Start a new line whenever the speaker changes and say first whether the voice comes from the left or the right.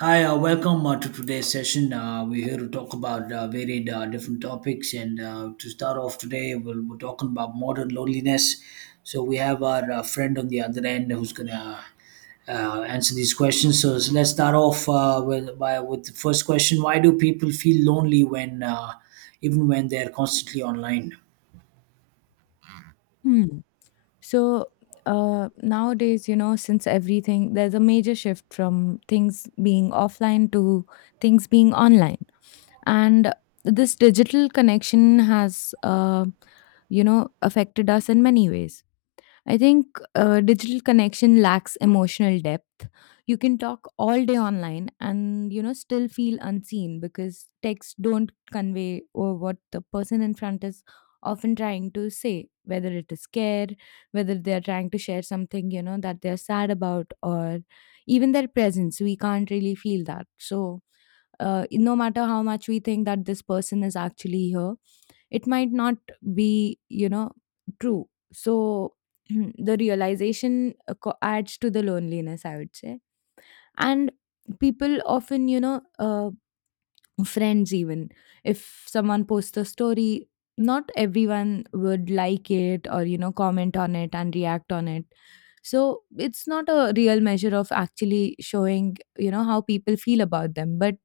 right: Hi, welcome to today's session. We're here to talk about varied different topics, and to start off today, we're talking about modern loneliness. So we have our friend on the other end who's gonna uh, answer these questions. So, let's start off with the first question: Why do people feel lonely when even when they're constantly online?
left: Hmm. So nowadays, you know, since everything, there's a major shift from things being offline to things being online. And this digital connection has, you know, affected us in many ways. I think digital connection lacks emotional depth. You can talk all day online and you know still feel unseen because texts don't convey or what the person in front is often trying to say, whether it is care, whether they are trying to share something you know that they are sad about, or even their presence. We can't really feel that. So no matter how much we think that this person is actually here, it might not be, you know, true. So the realization adds to the loneliness, I would say. And people often, you know, friends even, if someone posts a story not everyone would like it or you know comment on it and react on it, so it's not a real measure of actually showing you know how people feel about them, but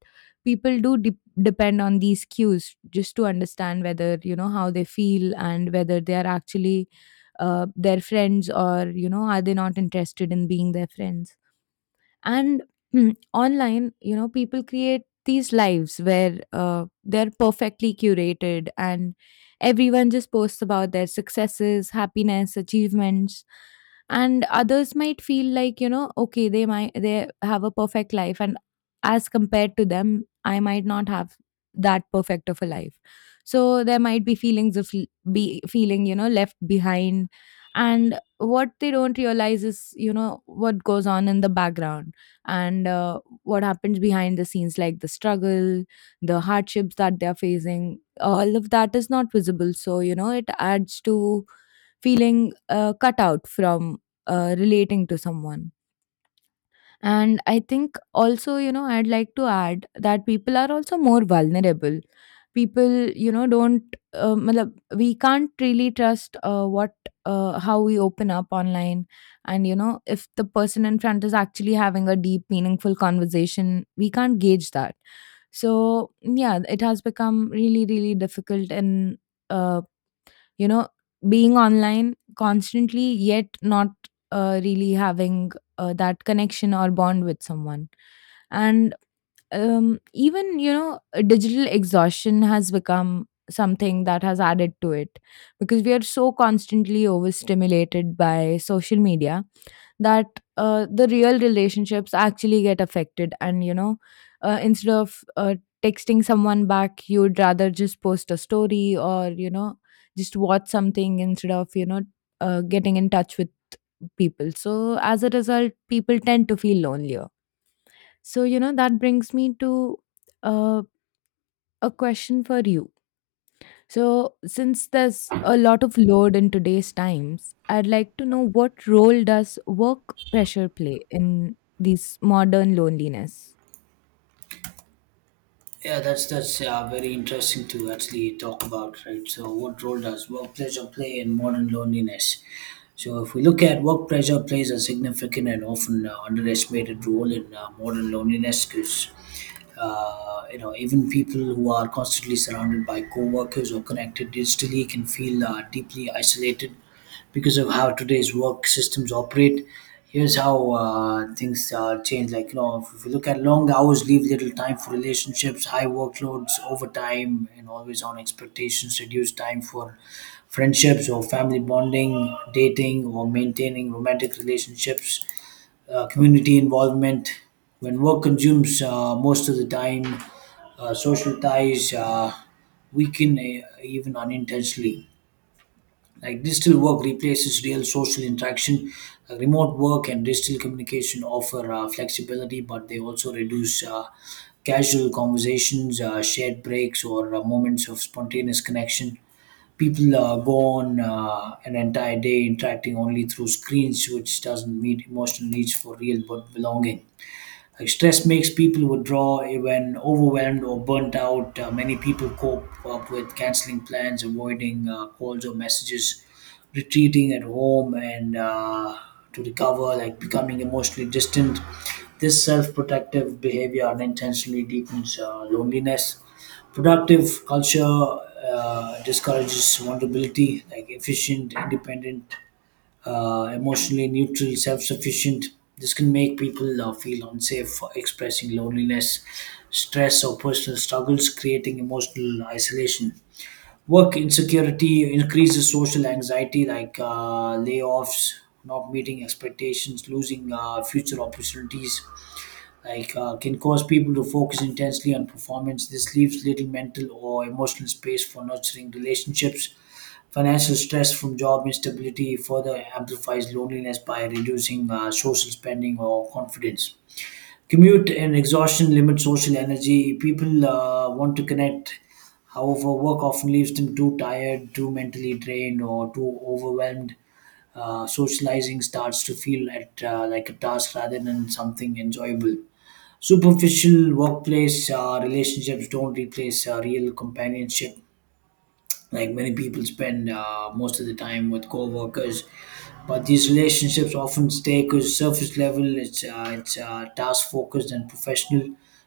left: people depend on these cues just to understand whether you know how they feel and whether they are actually their friends or you know are they not interested in being their friends. And online you know people create these lives where they're perfectly curated and everyone just posts about their successes, happiness, achievements, and others might feel like you know okay they might they have a perfect life, and as compared to them I might not have that perfect of a life. So there might be feelings of be feeling you know left behind, and what they don't realize is you know what goes on in the background and what happens behind the scenes, like the struggle, the hardships that they're facing, all of that is not visible, so you know it adds to feeling cut out from relating to someone. And I think also, you know, I'd like to add that people are also more vulnerable. People, you know, don't, matlab, we can't really trust what, how we open up online. And, you know, if the person in front is actually having a deep, meaningful conversation, we can't gauge that. So, yeah, it has become really, really difficult in. uh, you know, being online constantly, yet not really having that connection or bond with someone. And even, you know, digital exhaustion has become something that has added to it because we are so constantly overstimulated by social media that the real relationships actually get affected, and you know instead of texting someone back you'd rather just post a story or you know just watch something instead of you know getting in touch with people. So as a result people tend to feel lonelier. So you know that brings me to uh, a question for you. So, since there's a lot of load in today's times, I'd like to know, what role does work pressure play in these modern loneliness?
right: Yeah, that's very interesting to actually talk about, right? So, what role does work pressure play in modern loneliness? So, if we look at work pressure plays a significant and often underestimated role in modern loneliness, because you know even people who are constantly surrounded by co-workers or connected digitally can feel deeply isolated because of how today's work systems operate. Here's how things change. Like you know, if you look at long hours, leave little time for relationships, high workloads, overtime, and always on expectations. Reduce time for friendships or family bonding, dating, or maintaining romantic relationships, community involvement. When work consumes most of the time, social ties weaken even unintentionally. Like digital work replaces real social interaction. Remote work and digital communication offer flexibility, but they also reduce casual conversations, shared breaks, or moments of spontaneous connection. People go on an entire day interacting only through screens, which doesn't meet emotional needs for real but belonging. Like stress makes people withdraw when overwhelmed or burnt out. Many people cope up with canceling plans, avoiding calls or messages, retreating at home, and to recover, like becoming emotionally distant. This self-protective behavior unintentionally deepens loneliness. Productive culture discourages vulnerability, like efficient, independent, emotionally neutral, self sufficient. This can make people feel unsafe for expressing loneliness, stress, or personal struggles, creating emotional isolation. Work insecurity increases social anxiety, like layoffs, not meeting expectations, losing future opportunities like can cause people to focus intensely on performance. This leaves little mental or emotional space for nurturing relationships. Financial stress from job instability further amplifies loneliness by reducing social spending or confidence. Commute and exhaustion limit social energy. People want to connect. However, work often leaves them too tired, too mentally drained, or too overwhelmed. Socializing starts to feel like a task rather than something enjoyable. Superficial workplace relationships don't replace real companionship like many people spend most of the time with coworkers, but these relationships often stay because surface level, it's task focused and professional.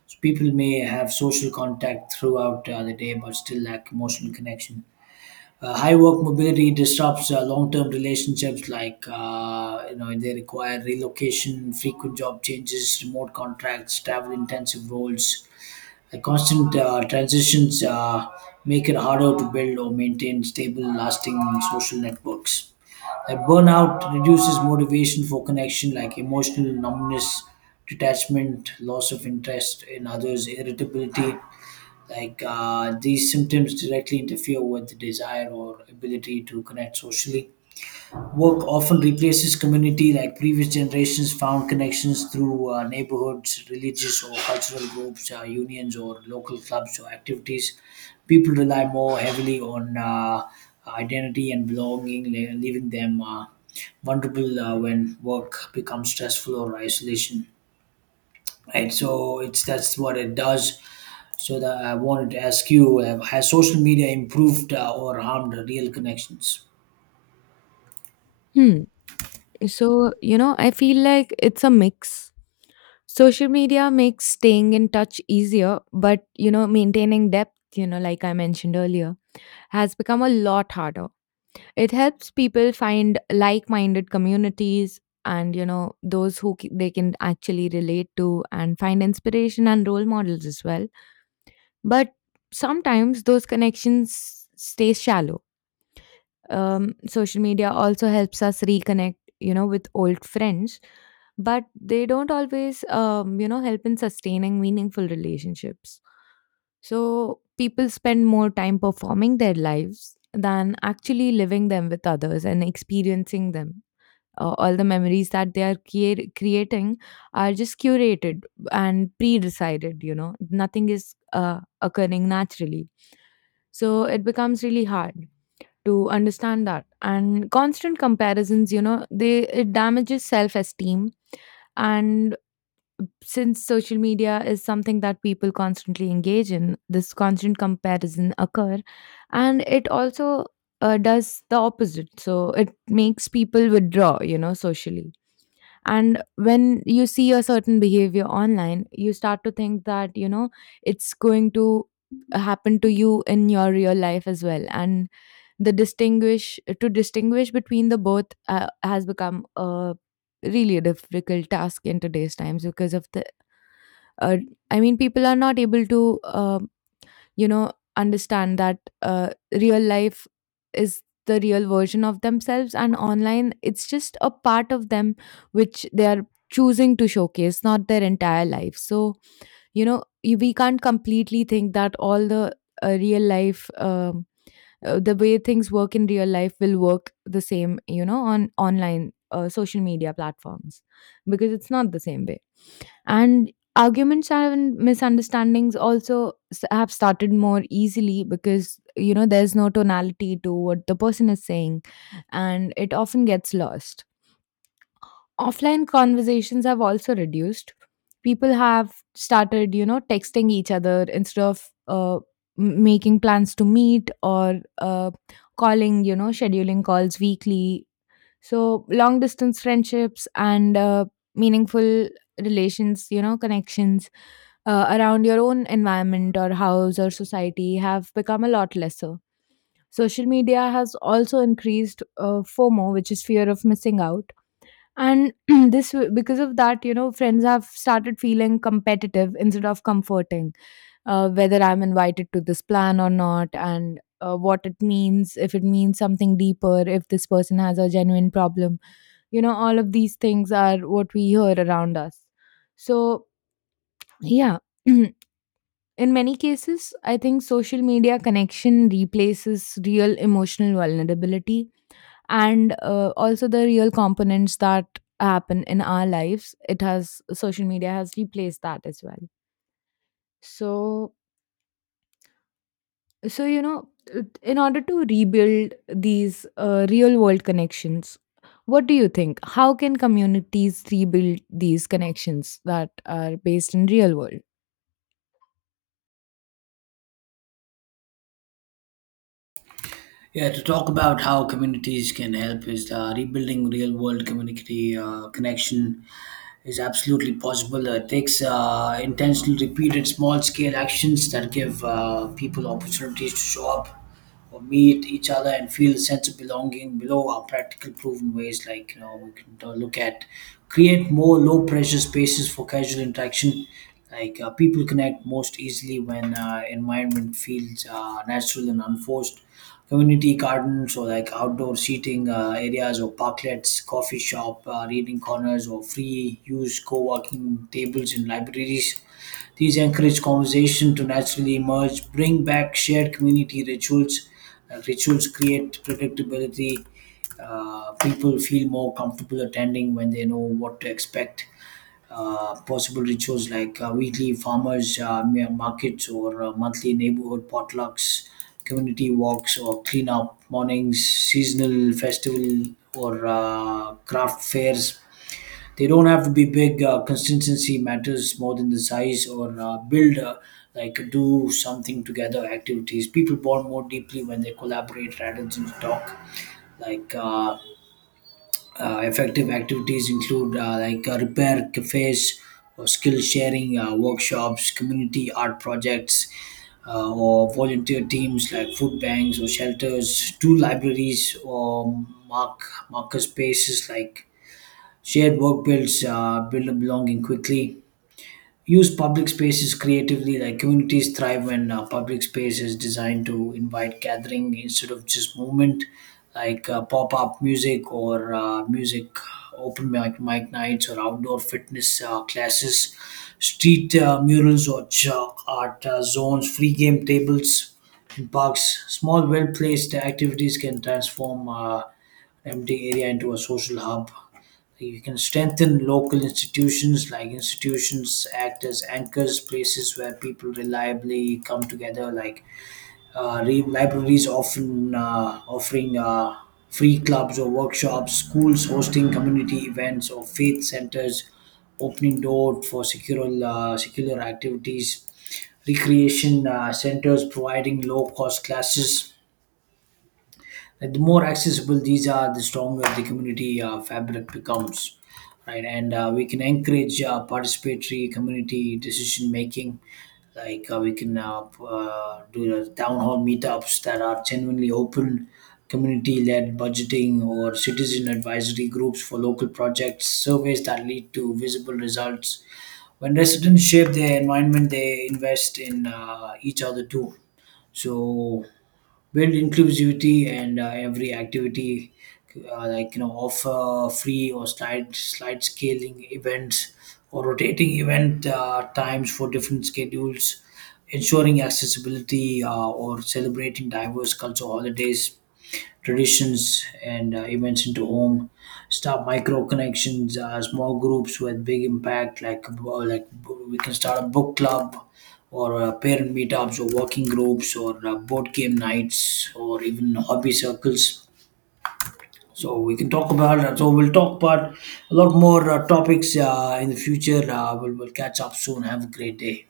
right: So people may have social contact throughout the day, but still lack emotional connection. High work mobility disrupts long-term relationships like you know they require relocation, frequent job changes, remote contracts, travel-intensive roles, the constant transitions make it harder to build or maintain stable, lasting social networks. Like burnout reduces motivation for connection, like emotional numbness, detachment, loss of interest in others, irritability. Like these symptoms directly interfere with the desire or ability to connect socially. Work often replaces community, like previous generations found connections through neighborhoods, religious or cultural groups, unions, or local clubs or activities. People rely more heavily on identity and belonging, leaving them vulnerable when work becomes stressful or isolation. Right, so it's that's what it does. So that I wanted to ask you: Has social media improved or harmed real connections?
left: Hmm. So, you know, I feel like it's a mix. Social media makes staying in touch easier, but, you know, maintaining depth, you know, like I mentioned earlier, has become a lot harder. It helps people find like-minded communities and you know those they can actually relate to and find inspiration and role models as well. But sometimes those connections stay shallow. Social media also helps us reconnect, you know, with old friends, but they don't always, you know, help in sustaining meaningful relationships. So people spend more time performing their lives than actually living them with others and experiencing them. All the memories that they are creating are just curated and pre-decided, you know, nothing is occurring naturally. So it becomes really hard to understand that. And constant comparisons, you know, they it damages self esteem. And since social media is something that people constantly engage in, this constant comparison occur. And it also does the opposite, so it makes people withdraw, you know, socially. And when you see a certain behavior online you start to think that you know it's going to happen to you in your real life as well. And the distinguish to distinguish between the both has become a really a difficult task in today's times because of the uh, I mean, people are not able to you know understand that real life is the real version of themselves, and online it's just a part of them which they are choosing to showcase, not their entire life. So you know we can't completely think that all the real life the way things work in real life will work the same you know on online social media platforms, because it's not the same way. And arguments and misunderstandings also have started more easily because you know there's no tonality to what the person is saying, and it often gets lost. Offline conversations have also reduced. People have started, you know, texting each other instead of making plans to meet, or calling, you know, scheduling calls weekly. So long distance friendships and meaningful relations, you know, connections around your own environment or house or society have become a lot lesser. Social media has also increased FOMO, which is fear of missing out. And this, because of that, you know, friends have started feeling competitive instead of comforting, whether I'm invited to this plan or not, and what it means, if it means something deeper, if this person has a genuine problem. You know, all of these things are what we hear around us. So, yeah. In many cases, I think social media connection replaces real emotional vulnerability and also the real components that happen in our lives. It has social media has replaced that as well. So, so you know, in order to rebuild these real world connections, what do you think? How can communities rebuild these connections that are based in real world?
right: Yeah, to talk about how communities can help is the rebuilding real world community connection is absolutely possible. It takes intentional, repeated, small scale actions that give people opportunities to show up or meet each other and feel a sense of belonging below are practical proven ways like you know we can look at create more low pressure spaces for casual interaction like people connect most easily when environment feels natural and unforced. Community gardens or like outdoor seating areas or parklets, coffee shop, reading corners, or free use co-working tables in libraries. These encourage conversation to naturally emerge, bring back shared community rituals. Rituals create predictability. People feel more comfortable attending when they know what to expect, possible rituals like weekly farmers markets or monthly neighborhood potlucks, community walks or cleanup mornings, seasonal festival or craft fairs. They don't have to be big. Consistency matters more than the size or build like do something together activities. People bond more deeply when they collaborate rather than talk like effective activities include like repair cafes or skill sharing workshops, community art projects, or volunteer teams like food banks or shelters, two libraries or mark marker spaces like shared work build a belonging quickly, use public spaces creatively like communities thrive when public space is designed to invite gathering instead of just movement like pop-up music or music open mic nights or outdoor fitness classes, street murals or chalk art zones, free game tables in parks, small well-placed activities can transform empty area into a social hub. You can strengthen local institutions, like institutions act as anchors, places where people reliably come together, like libraries often offering free clubs or workshops, schools hosting community events, or faith centers opening door for secular activities, recreation centers providing low cost classes like the more accessible these are, the stronger the community fabric becomes, right? And we can encourage participatory community decision making. Like we can do the town hall meetups that are genuinely open, community-led budgeting or citizen advisory groups for local projects, surveys that lead to visible results. When residents shape their environment, they invest in each other too, so build inclusivity and every activity, like you know offer free or slide scaling events or rotating event times for different schedules, ensuring accessibility or celebrating diverse cultural holidays, traditions and events into home. Start micro connections, small groups with big impact like we can start a book club or parent meetups or working groups or board game nights or even hobby circles. So we can talk about that, so we'll talk about a lot more topics in the future. We'll catch up soon. Have a great day.